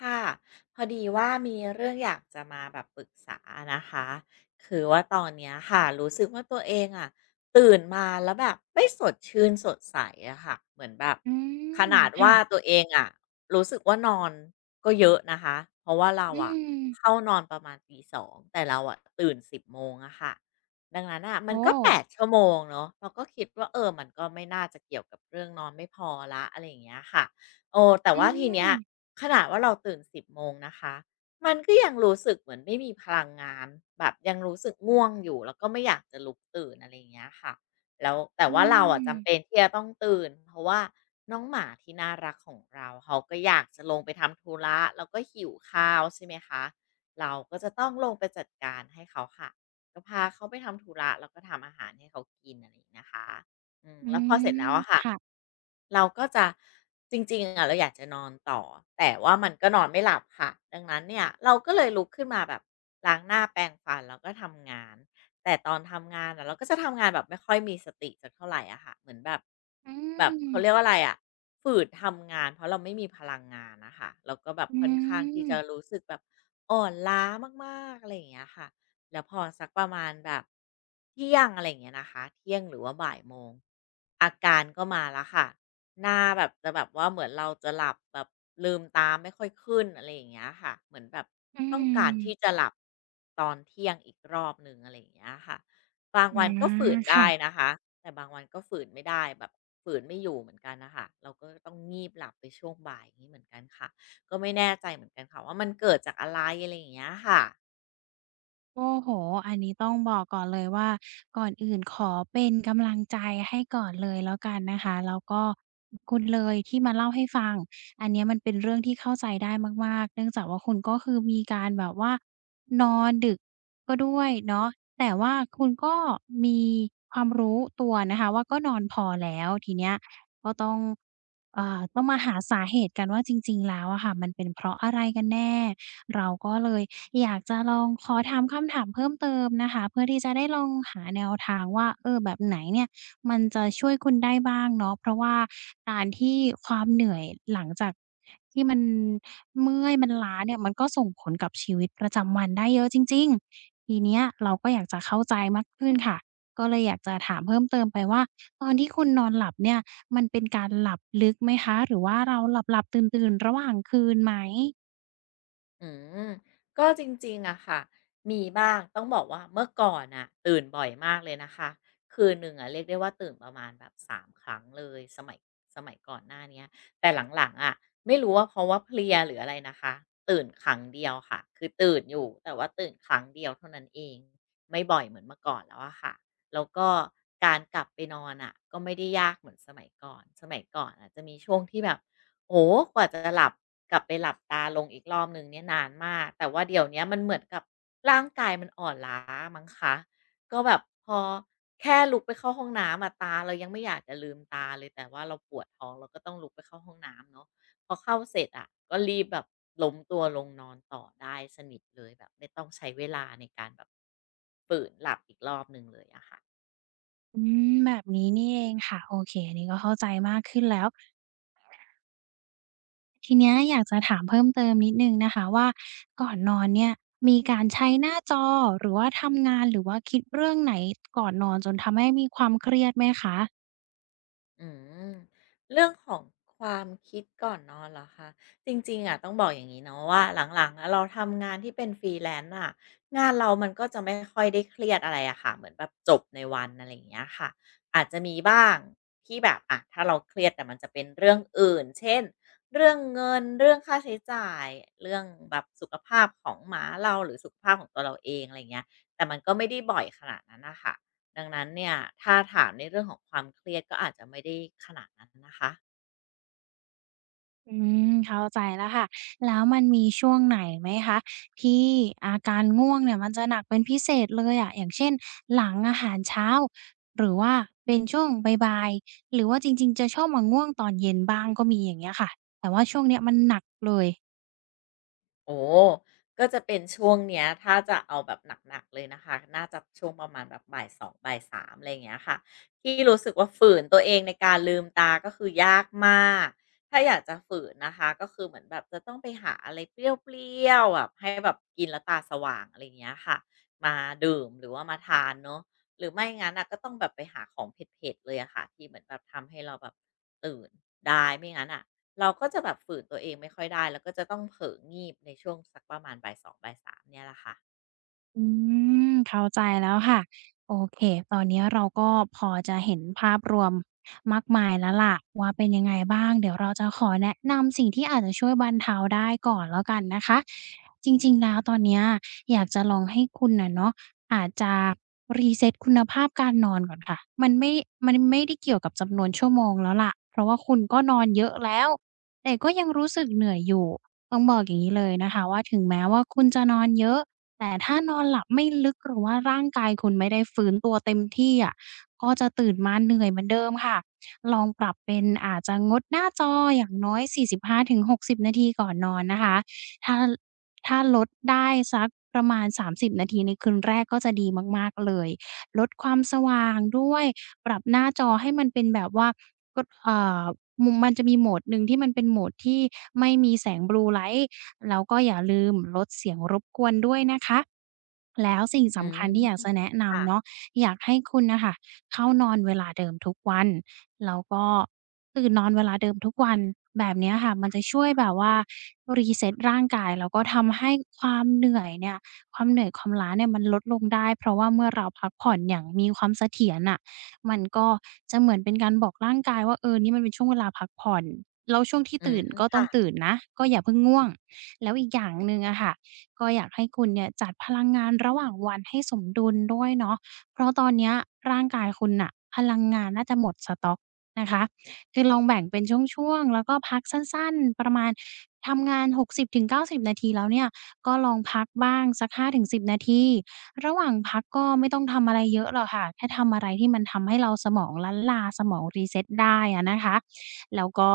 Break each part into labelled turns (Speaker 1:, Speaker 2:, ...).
Speaker 1: ค่ะพอดีว่ามีเรื่องอยากจะมาแบบปรึกษานะคะคือว่าตอนเนี้ยค่ะรู้สึกว่าตัวเองอ่ะตื่นมาแล้วแบบไม่สดชื่นสดใสอะค่ะเหมือนแบบ
Speaker 2: อื
Speaker 1: ข
Speaker 2: ม
Speaker 1: นาด
Speaker 2: ค่ะ
Speaker 1: ว่าตัวเองอ่ะรู้สึกว่านอนก็เยอะนะคะเพราะว่าเรา
Speaker 2: อื
Speaker 1: อ่ะ
Speaker 2: ม
Speaker 1: เข้านอนประมาณตีสองแต่เราอ่ะตื่นสิบโมงอะค่ะดังนั้นอ่ะมั
Speaker 2: โอ้
Speaker 1: นก็แปดชั่วโมงเนาะเราก็คิดว่าเออมันก็ไม่น่าจะเกี่ยวกับเรื่องนอนไม่พอละอะไรอย่างเงี้ยค่ะ โออแต่
Speaker 2: อื
Speaker 1: ว่าทีเนี้
Speaker 2: ม
Speaker 1: ยขนาดว่าเราตื่นสิบโมงนะคะมันก็ยังรู้สึกเหมือนไม่มีพลังงานแบบยังรู้สึกง่วงอยู่แล้วก็ไม่อยากจะลุกตื่นอะไรอย่างเงี้ยค่ะแล้วแต่
Speaker 2: อื
Speaker 1: ว่าเราอะจำเป็น
Speaker 2: ม
Speaker 1: ที่จะต้องตื่นเพราะว่าน้องหมาที่น่ารักของเราเขาก็อยากจะลงไปทำธุระแล้วก็หิวข้าวใช่ไหมคะเราก็จะต้องลงไปจัดการให้เขาค่ะก็พาเขาไปทำธุระแล้วก็ทำอาหารให้เขากินอะไรอย่างนี้นะคะ อืม
Speaker 2: อื
Speaker 1: แล้วพอเสร็จแล้ว
Speaker 2: ม
Speaker 1: อะค่ะ
Speaker 2: ค่ะ
Speaker 1: เราก็จะจริงๆอะเราอยากจะนอนต่อแต่ว่ามันก็นอนไม่หลับค่ะดังนั้นเนี่ยเราก็เลยลุกขึ้นมาแบบล้างหน้าแปรงฟันแล้วก็ทำงานแต่ตอนทำงานอะเราก็จะทำงานแบบไม่ค่อยมีสติสักเท่าไรอะค่ะเหมือนแบบ
Speaker 2: อื
Speaker 1: เขาเรียก
Speaker 2: ม
Speaker 1: ว่าอะไรอะฝืดทำงานเพราะเราไม่มีพลังงานอะค่ะแล้วก็แบบ
Speaker 2: อื
Speaker 1: ค่อนข้างที่
Speaker 2: ม
Speaker 1: จะรู้สึกแบบอ่อนล้ามากๆอะไรอย่างเงี้ยค่ะ แล้วพอสักประมาณแบบเที่ยงอะไรอย่างเงี้ยนะคะเที่ยงหรือว่าบ่ายโมงอาการก็มาแล้วค่ะหน้าแบบจะแบบว่าเหมือนเราจะหลับแบบลืมตาไม่ค่อยขึ้นอะไรอย่างเงี้ยค่ะเหมือนแบบ
Speaker 2: อื
Speaker 1: ต้องกา
Speaker 2: ม
Speaker 1: รที่จะหลับตอนเที่ยงอีกรอบหนึ่งอะไรอย่างเงี้ยค่ะบาง
Speaker 2: อา
Speaker 1: วันก็ฝืนได้
Speaker 2: ค่ะ
Speaker 1: นะคะแต่บางวันก็ฝืนไม่ได้แบบฝืนไม่อยู่เหมือนกันนะคะเราก็ต้องงีบหลับไปช่วงบ่ายอย่างนี้เหมือนกันค่ะก็ไม่แน่ใจเหมือนกันค่ะว่ามันเกิดจากอะไรอะไรอย่างเงี้ยค่ะ
Speaker 2: โอ้โห อันนี้ต้องบอกก่อนเลยว่าก่อนอื่นขอเป็นกำลังใจให้ก่อนเลยแล้วกันนะคะแล้วก็ขอบคุณเลยที่มาเล่าให้ฟังอันเนี้ยมันเป็นเรื่องที่เข้าใจได้มากๆเนื่องจากว่าคุณก็คือมีการแบบว่านอนดึกก็ด้วยเนาะแต่ว่าคุณก็มีความรู้ตัวนะคะว่าก็นอนพอแล้วทีเนี้ยก็ต้องต้องมาหาสาเหตุกันว่าจริงๆแล้วอะค่ะมันเป็นเพราะอะไรกันแน่เราก็เลย อยากจะลองขอถามคำถามเพิ่มเติมนะคะเพื่อที่จะได้ลองหาแนวทางว่าเออแบบไหนเนี่ยมันจะช่วยคุณได้บ้างเนาะเพราะว่าการที่ความเหนื่อยหลังจากที่มันเมื่อยมันล้าเนี่ยมันก็ส่งผลกับชีวิตประจำวันได้เยอะจริงๆทีเนี้ยเราก็อยากจะเข้าใจมากขึ้นค่ะก็เลยอยากจะถามเพิ่มเติมไปว่าตอนที่คุณนอนหลับเนี่ยมันเป็นการหลับลึกไหมคะหรือว่าเราหลับๆตื่นๆระหว่างคืนไหม
Speaker 1: อืมก็จริงๆ อะค่ะมีบ้างต้องบอกว่าเมื่อก่อนอ่ะตื่นบ่อยมากเลยนะคะ คืนหนึ่งอะเรียกได้ว่าตื่นประมาณแบบ3ครั้งเลยสมัยก่อนหน้าเนี้ยแต่หลังๆอะไม่รู้ว่าเพราะว่าเพลียหรืออะไรนะคะตื่นครั้งเดียวค่ะ คือตื่นอยู่แต่ว่าตื่นครั้งเดียวเท่านั้นเองไม่บ่อยเหมือนเมื่อก่อนแล้วอะค่ะ แล้วก็การกลับไปนอนอะก็ไม่ได้ยากเหมือนสมัยก่อนอะจะมีช่วงที่แบบ โอ้กว่าจะหลับกลับไปหลับตาลงอีกรอบหนึ่งเนี่ยนานมากแต่ว่าเดี๋ยวเนี้ยมันเหมือนกับร่างกายมันอ่อนล้ามั้งคะก็แบบพอแค่ลุกไปเข้าห้องน้ำอะตาเรายังไม่อยากจะลืมตาเลยแต่ว่าเราปวดท้องเราก็ต้องลุกไปเข้าห้องน้ำเนาะพอเข้าเสร็จอะก็รีบแบบล้มตัวลงนอนต่อได้สนิทเลยแบบไม่ต้องใช้เวลาในการแบบฝืนหลับอีกรอบหนึ่งเลยอะค่ะ
Speaker 2: อืมแบบนี้นี่เองค่ะโอเคอันนี้ก็เข้าใจมากขึ้นแล้วทีเนี้ยอยากจะถามเพิ่มเติมนิดหนึ่งนะคะว่าก่อนนอนเนี่ยมีการใช้หน้าจอหรือว่าทำงานหรือว่าคิดเรื่องไหนก่อนนอนจนทำให้มีความเครียดไหมคะ
Speaker 1: อืมเรื่องของความคิดก่อนนอนเหรอคะจริงๆอ่ะต้องบอกอย่างงี้เนาะว่าหลังๆอะเราทำงานที่เป็นฟรีแลนซ์อ่ะงานเรามันก็จะไม่ค่อยได้เครียดอะไรอะค่ะเหมือนแบบจบในวันอะไรอย่างเงี้ยค่ะอาจจะมีบ้างที่แบบอ่ะถ้าเราเครียดแต่มันจะเป็นเรื่องอื่นเช่นเรื่องเงินเรื่องค่าใช้จ่ายเรื่องแบบสุขภาพของหมาเราหรือสุขภาพของตัวเราเองอะไรเงี้ยแต่มันก็ไม่ได้บ่อยขนาดนั้นนะคะ ดังนั้นเนี่ยถ้าถามในเรื่องของความเครียดก็อาจจะไม่ได้ขนาดนั้นนะคะ
Speaker 2: อืมเข้าใจแล้วค่ะแล้วมันมีช่วงไหนไหมคะที่อาการง่วงเนี่ยมันจะหนักเป็นพิเศษเลยอะอย่างเช่นหลังอาหารเช้าหรือว่าเป็นช่วงบ่ายๆหรือว่าจริงๆจะชอบมาง่วงตอนเย็นบ้างก็มีอย่างเงี้ยค่ะเอ่ย
Speaker 1: โอ้ ก็จะเป็นช่วงเนี้ยถ้าจะเอาแบบหนักๆเลยนะคะน่าจะช่วงประมาณแบบบ่ายสองบ่ายสามอะไรอย่างเงี้ยค่ะที่รู้สึกว่าฝืนตัวเองในการลืมตาก็คือยากมากถ้าอยากจะฝืนนะคะก็คือเหมือนแบบจะต้องไปหาอะไรเปรี้ยวๆแบบให้แบบกินแล้วตาสว่างอะไรอย่างเงี้ยค่ะมาดื่มหรือว่ามาทานเนาะหรือไม่งั้นน่ะก็ต้องแบบไปหาของเผ็ดๆเลยอะค่ะที่เหมือนแบบทำให้เราแบบตื่นได้ไม่งั้นน่ะ เราก็จะแบบฝืนตัวเองไม่ค่อยได้แล้วก็จะต้องเผลองีบในช่วงสักประมาณบ่าย2บ่ายสามเนี่ยแหละค่ะ
Speaker 2: อืมเข้าใจแล้วค่ะโอเคตอนนี้เราก็พอจะเห็นภาพรวมมากมายแล้วล่ะว่าเป็นยังไงบ้างเดี๋ยวเราจะขอแนะนำสิ่งที่อาจจะช่วยบรรเทาได้ก่อนแล้วกันนะคะจริงๆแล้วตอนเนี้ยอยากจะลองให้คุณน่ะเนาะอาจจะรีเซตคุณภาพการนอนก่อนค่ะมันไม่ได้เกี่ยวกับจำนวนชั่วโมงแล้วล่ะเพราะว่าคุณก็นอนเยอะแล้วแต่ก็ยังรู้สึกเหนื่อยอยู่ต้องบอกอย่างนี้เลยนะคะว่าถึงแม้ว่าคุณจะนอนเยอะ แต่ถ้านอนหลับไม่ลึกหรือว่าร่างกายคุณไม่ได้ฟื้นตัวเต็มที่อะก็จะตื่นมาเหนื่อยเหมือนเดิมค่ะลองปรับเป็นอาจจะงดหน้าจออย่างน้อย45-60นาทีก่อนนอนนะคะถ้าถ้าลดได้สักประมาณ30นาทีในคืนแรกก็จะดีมากๆเลยลดความสว่างด้วยปรับหน้าจอให้มันเป็นแบบว่ากดมุมมันจะมีโหมดหนึ่งที่มันเป็นโหมดที่ไม่มีแสง Blue Light แล้วก็อย่าลืมลดเสียงรบกวนด้วยนะคะแล้วสิ่ง
Speaker 1: อื
Speaker 2: สำ
Speaker 1: ม
Speaker 2: คัญที่อยากจะแนะ
Speaker 1: ค่ะ
Speaker 2: นำเนาะอยากให้คุณน่ะค่ะเข้านอนเวลาเดิมทุกวันแล้วก็ตื่นนอนเวลาเดิมทุกวันแบบเนี้ยค่ะมันจะช่วยแบบว่า reset ร่างกายแล้วก็ทำให้ความเหนื่อยเนี่ยความเหนื่อยความล้าเนี่ยมันลดลงได้เพราะว่าเมื่อเราพักผ่อนอย่างมีความเสถียรน่ะมันก็จะเหมือนเป็นการบอกร่างกายว่าเออนี่มันเป็นช่วงเวลาพักผ่อนแล้วช่วงที่
Speaker 1: อื
Speaker 2: ตื่
Speaker 1: ม
Speaker 2: นก็ต้อ
Speaker 1: ค่ะ
Speaker 2: งตื่นนะก็อย่าเพิ่งง่วง แล้วอีกอย่างหนึ่งอะค่ะก็อยากให้คุณเนี่ยจัดพลังงานระหว่างวันให้สมดุลด้วยเนาะเพราะตอนเนี้ยร่างกายคุณน่ะพลังงานน่าจะหมดสต๊อกนะคะคือลองแบ่งเป็นช่วงๆแล้วก็พักสั้นๆประมาณทำงาน60-90นาทีแล้วเนี่ยก็ลองพักบ้างสัก5-10นาทีระหว่างพักก็ไม่ต้องทำอะไรเยอะหรอกค่ะแค่ทำอะไรที่มันทำให้เราสมองล้านลาสมอง reset ได้อะนะคะแล้วก็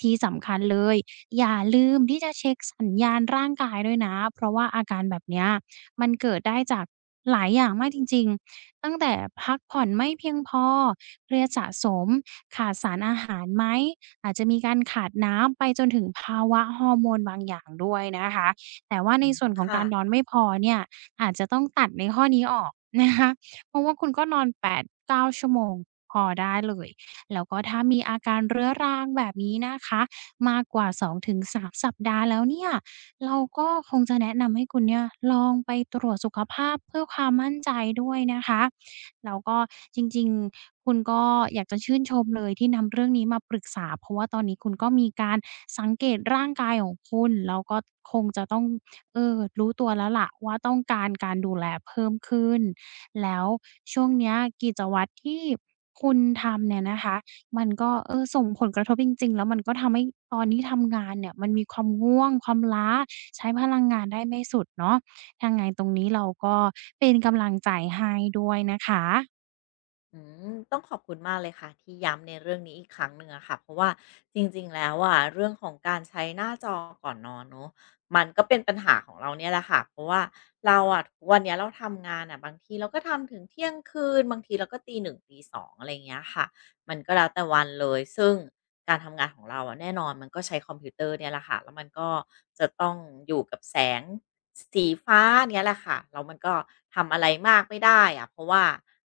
Speaker 2: ที่สำคัญเลย อย่าลืมที่จะเช็คสัญญาณร่างกายด้วยนะเพราะว่าอาการแบบเนี้ยมันเกิดได้จากหลายอย่างมากจริงๆตั้งแต่พักผ่อนไม่เพียงพอเครียดสะสมขาดสารอาหารไหมอาจจะมีการขาดน้ำไปจนถึงภาวะฮอร์โมนบางอย่างด้วยนะคะแต่ว่าใน
Speaker 1: อืม
Speaker 2: ส่วนของ
Speaker 1: ค่ะ
Speaker 2: การนอนไม่พอเนี่ยอาจจะต้องตัดในข้อนี้ออกนะคะเพราะว่าคุณก็นอน8-9 ชั่วโมงพอได้เลยแล้วก็ถ้ามีอาการเรื้อรังแบบนี้นะคะ มากกว่า2งถึง3 สัปดาห์แล้วเนี่ยเราก็คงจะแนะนำให้คุณเนี่ยลองไปตรวจสุขภาพเพื่อความมั่นใจด้วยนะคะแล้วก็จริงๆคุณก็อยากจะชื่นชมเลยที่นำเรื่องนี้มาปรึกษาเพราะว่าตอนนี้คุณก็มีการสังเกตร่างกายของคุณแล้วก็คงจะต้องรู้ตัวแล้วล่ะว่าต้องการการดูแลเพิ่มขึ้นแล้วช่วงเนี้ยกิจวัตรที่คุณทำเนี่ยนะคะ มันก็ส่งผลกระทบจริงๆ แล้วมันก็ทำให้ตอนที่ทำงานเนี่ยมันมีความง่วงความล้าใช้พลังงานได้ไม่สุดเนาะยังไงตรงนี้เราก็เป็นกำลังใจให้ด้วยนะคะ
Speaker 1: อืมต้องขอบคุณมากเลยค่ะที่ย้ำในเรื่องนี้อีกครั้งหนึ่งอะค่ะเพราะว่าจริงๆแล้วอะเรื่องของการใช้หน้าจอก่อนนอนเนาะมันก็เป็นปัญหาของเราเนี่ยแหละค่ะเพราะว่าเราอะทุกวันเนี้ยเราทำงานอะบางทีเราก็ทำถึงเที่ยงคืนบางทีเราก็ตี1ตี2องอะไรอย่างเงี้ยค่ะมันก็แล้วแต่วันเลยซึ่ง การทำงานของเราอะแน่นอนมันก็ใช้คอมพิวเตอร์เนี่ยแหละค่ะแล้วมันก็จะต้องอยู่กับแสงสีฟ้าเนี่ยแหละค่ะแล้วมันก็ทำอะไรมากไม่ได้อะเพราะว่า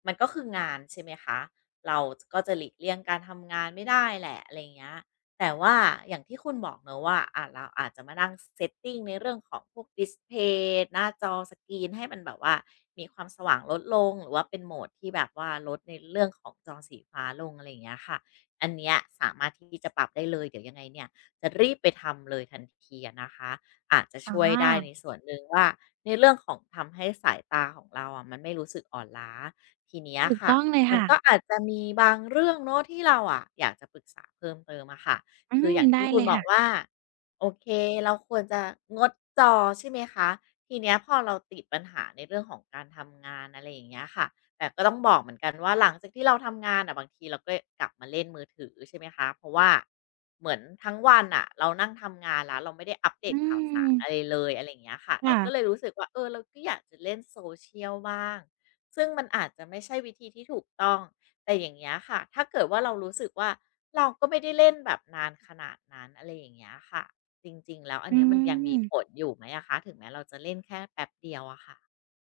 Speaker 1: มันก็คืองานใช่ไหมคะเราก็จะหลีกเลี่ยงการทำงานไม่ได้แหละอะไรเงี้ยแต่ว่าอย่างที่คุณบอกเนอะว่าอ่ะเราอาจจะมานั่ง setting ในเรื่องของพวกดิสเพย์หน้าจอสกรีนให้มันแบบว่ามีความสว่างลดลงหรือว่าเป็นโหมดที่แบบว่าลดในเรื่องของจอสีฟ้าลงอะไรอย่างเงี้ยค่ะ อันเนี้ยสามารถที่จะปรับได้เลยเดี๋ยวยังไงเนี่ยจะรีบไปทำเลยทันทีอะนะคะอาจจะ
Speaker 2: อา
Speaker 1: ช่วยได้ในส่วนหนึ่งว่าในเรื่องของทำให้สายตาของเราอะมันไม่รู้สึกอ่อนล้าทีเนี้ย
Speaker 2: ถูก
Speaker 1: ค่ะ
Speaker 2: ต้องเลย
Speaker 1: มัน
Speaker 2: ค่ะ
Speaker 1: ก็อาจจะมีบางเรื่องเนาะที่เราอะอยากจะปรึกษาเพิ่มเติมอะค่ะ
Speaker 2: อื
Speaker 1: คื
Speaker 2: ม
Speaker 1: ออย่าง
Speaker 2: ได้
Speaker 1: ที่คุ
Speaker 2: เล
Speaker 1: ณ
Speaker 2: ย
Speaker 1: บอ
Speaker 2: ค่ะ
Speaker 1: กว่าโอเคเราควรจะงดจอใช่ไหมคะทีเนี้ยพอเราติดปัญหาในเรื่องของการทำงานอะไรอย่างเงี้ยค่ะ แต่ก็ต้องบอกเหมือนกันว่าหลังจากที่เราทำงานอะบางทีเราก็กลับมาเล่นมือถือใช่ไหมคะเพราะว่าเหมือนทั้งวันน่ะเรานั่งทำงานแล้วเราไม่ได้อัปเด
Speaker 2: อื
Speaker 1: ตข่าวสา
Speaker 2: ม
Speaker 1: รอะไรเลยอะไรอย่างเงี้ยค่ะเรา
Speaker 2: ค่ะ
Speaker 1: ก็เลยรู้สึกว่าเออเราก็อยากจะเล่นโซเชียลบ้างซึ่งมันอาจจะไม่ใช่วิธีที่ถูกต้องแต่อย่างเงี้ยค่ะถ้าเกิดว่าเรารู้สึกว่าเราก็ไม่ได้เล่นแบบนานขนาดนั้นอะไรอย่างเงี้ยค่ะจริงๆแล้วอัน
Speaker 2: อื
Speaker 1: เนี้ยมันยังมีผ
Speaker 2: ม
Speaker 1: ลอยู่ไหมอะคะถึงแม้เราจะเล่นแค่แป๊บเดียวอะค่ะ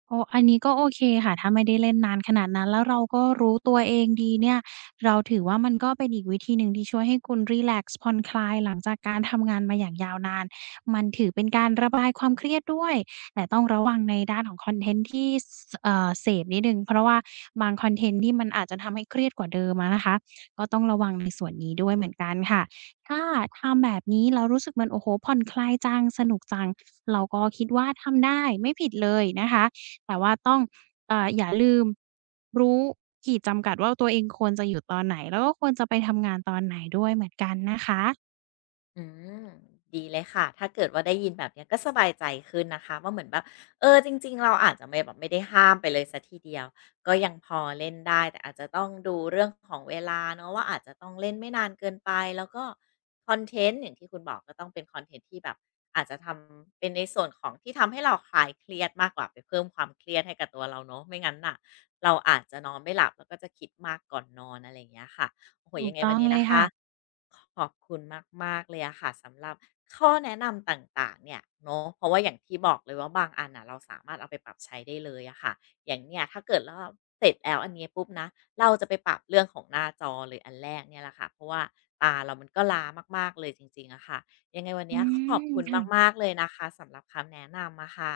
Speaker 2: อ๋ออันนี้ก็โอเคค่ะ ถ้าไม่ได้เล่นนานขนาดนั้น แล้วเราก็รู้ตัวเองดีเนี่ยเราถือว่ามันก็เป็นอีกวิธีหนึ่งที่ช่วยให้คุณรีแลกซ์ผ่อนคลายหลังจากการทำงานมาอย่างยาวนาน มันถือเป็นการระบายความเครียดด้วย แต่ต้องระวังในด้านของคอนเทนต์ที่สเอ่อเสพนิดหนึ่งเพราะว่าบางคอนเทนต์ที่มันอาจจะทำให้เครียดกว่าเดิมอะนะคะก็ต้องระวังในส่วนนี้ด้วยเหมือนกันค่ะถ้าทำแบบนี้แล้วรู้สึกมันโอ้โฮผ่อนคลายจังสนุกจังเราก็คิดว่าทำได้ไม่ผิดเลยนะคะ แต่ว่าต้องอย่าลืมรู้ขีดจำกัดว่าตัวเองควรจะอยู่ตอนไหนแล้วก็ควรจะไปทำงานตอนไหนด้วยเหมือนกันนะคะ
Speaker 1: อืมดีเลยค่ะถ้าเกิดว่าได้ยินแบบเนี้ยก็สบายใจขึ้นนะคะว่าเหมือนแบบเออจริงๆเราอาจจะไม่แบบไม่ได้ห้ามไปเลยสัยทีเดียวก็ยังพอเล่นได้แต่อาจจะต้องดูเรื่องของเวลาเนาะว่าอาจจะต้องเล่นไม่นานเกินไปแล้วก็คอนเทนต์อย่างที่คุณบอกก็ต้องเป็นคอนเทนต์ที่แบบอาจจะทำเป็นในส่วนของที่ทำให้เราคลายเครียดมากกว่าไปเพิ่มความเครียดให้กับตัวเราเนาะไม่งั้นน่ะเราอาจจะนอนไม่หลับแล้วก็จะคิดมากก่อนนอนอะไรอย่างเงี้ยค่ะ โอ้โฮ
Speaker 2: ถู
Speaker 1: ยั
Speaker 2: ก
Speaker 1: งไง
Speaker 2: ต้
Speaker 1: วั
Speaker 2: อ
Speaker 1: น
Speaker 2: ง
Speaker 1: นี้
Speaker 2: เลย
Speaker 1: นะคะ
Speaker 2: ค่ะ
Speaker 1: ขอบคุณมากๆเลยอะค่ะสำหรับข้อแนะนำต่างๆเนี่ยเนาะเพราะว่าอย่างที่บอกเลยว่าบางอันน่ะเราสามารถเอาไปปรับใช้ได้เลยอะค่ะอย่างเนี่ยถ้าเกิดวราเสร็จแล้วอันนี้ปุ๊บนะเราจะไปปรับเรื่องของหน้าจอเลยอันแรกเนี่ยแหละค่ะเพราะว่าตาเรามันก็ล้ามากๆเลยจริงๆอะค่ะยังไงวัน
Speaker 2: อื
Speaker 1: นี้ขอบ
Speaker 2: ม
Speaker 1: คุณ
Speaker 2: ค่ะ
Speaker 1: มากๆเลยนะคะสำหรับคำแนะนำมาค่ะ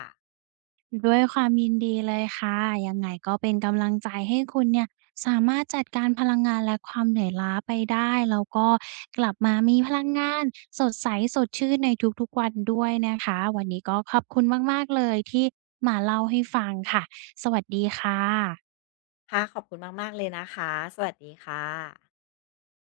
Speaker 2: ด้วยความยินดีเลยค่ะยังไงก็เป็นกำลังใจให้คุณเนี่ยสามารถจัดการพลังงานและความเหนื่อยล้าไปได้แล้วก็กลับมามีพลังงานสดใสสดชื่นในทุกๆวันด้วยนะคะวันนี้ก็ขอบคุณมากๆเลยที่มาเล่าให้ฟังค่ะสวัสดีค่ะ
Speaker 1: ค่ะขอบคุณมากๆเลยนะคะสวัสดีค่ะ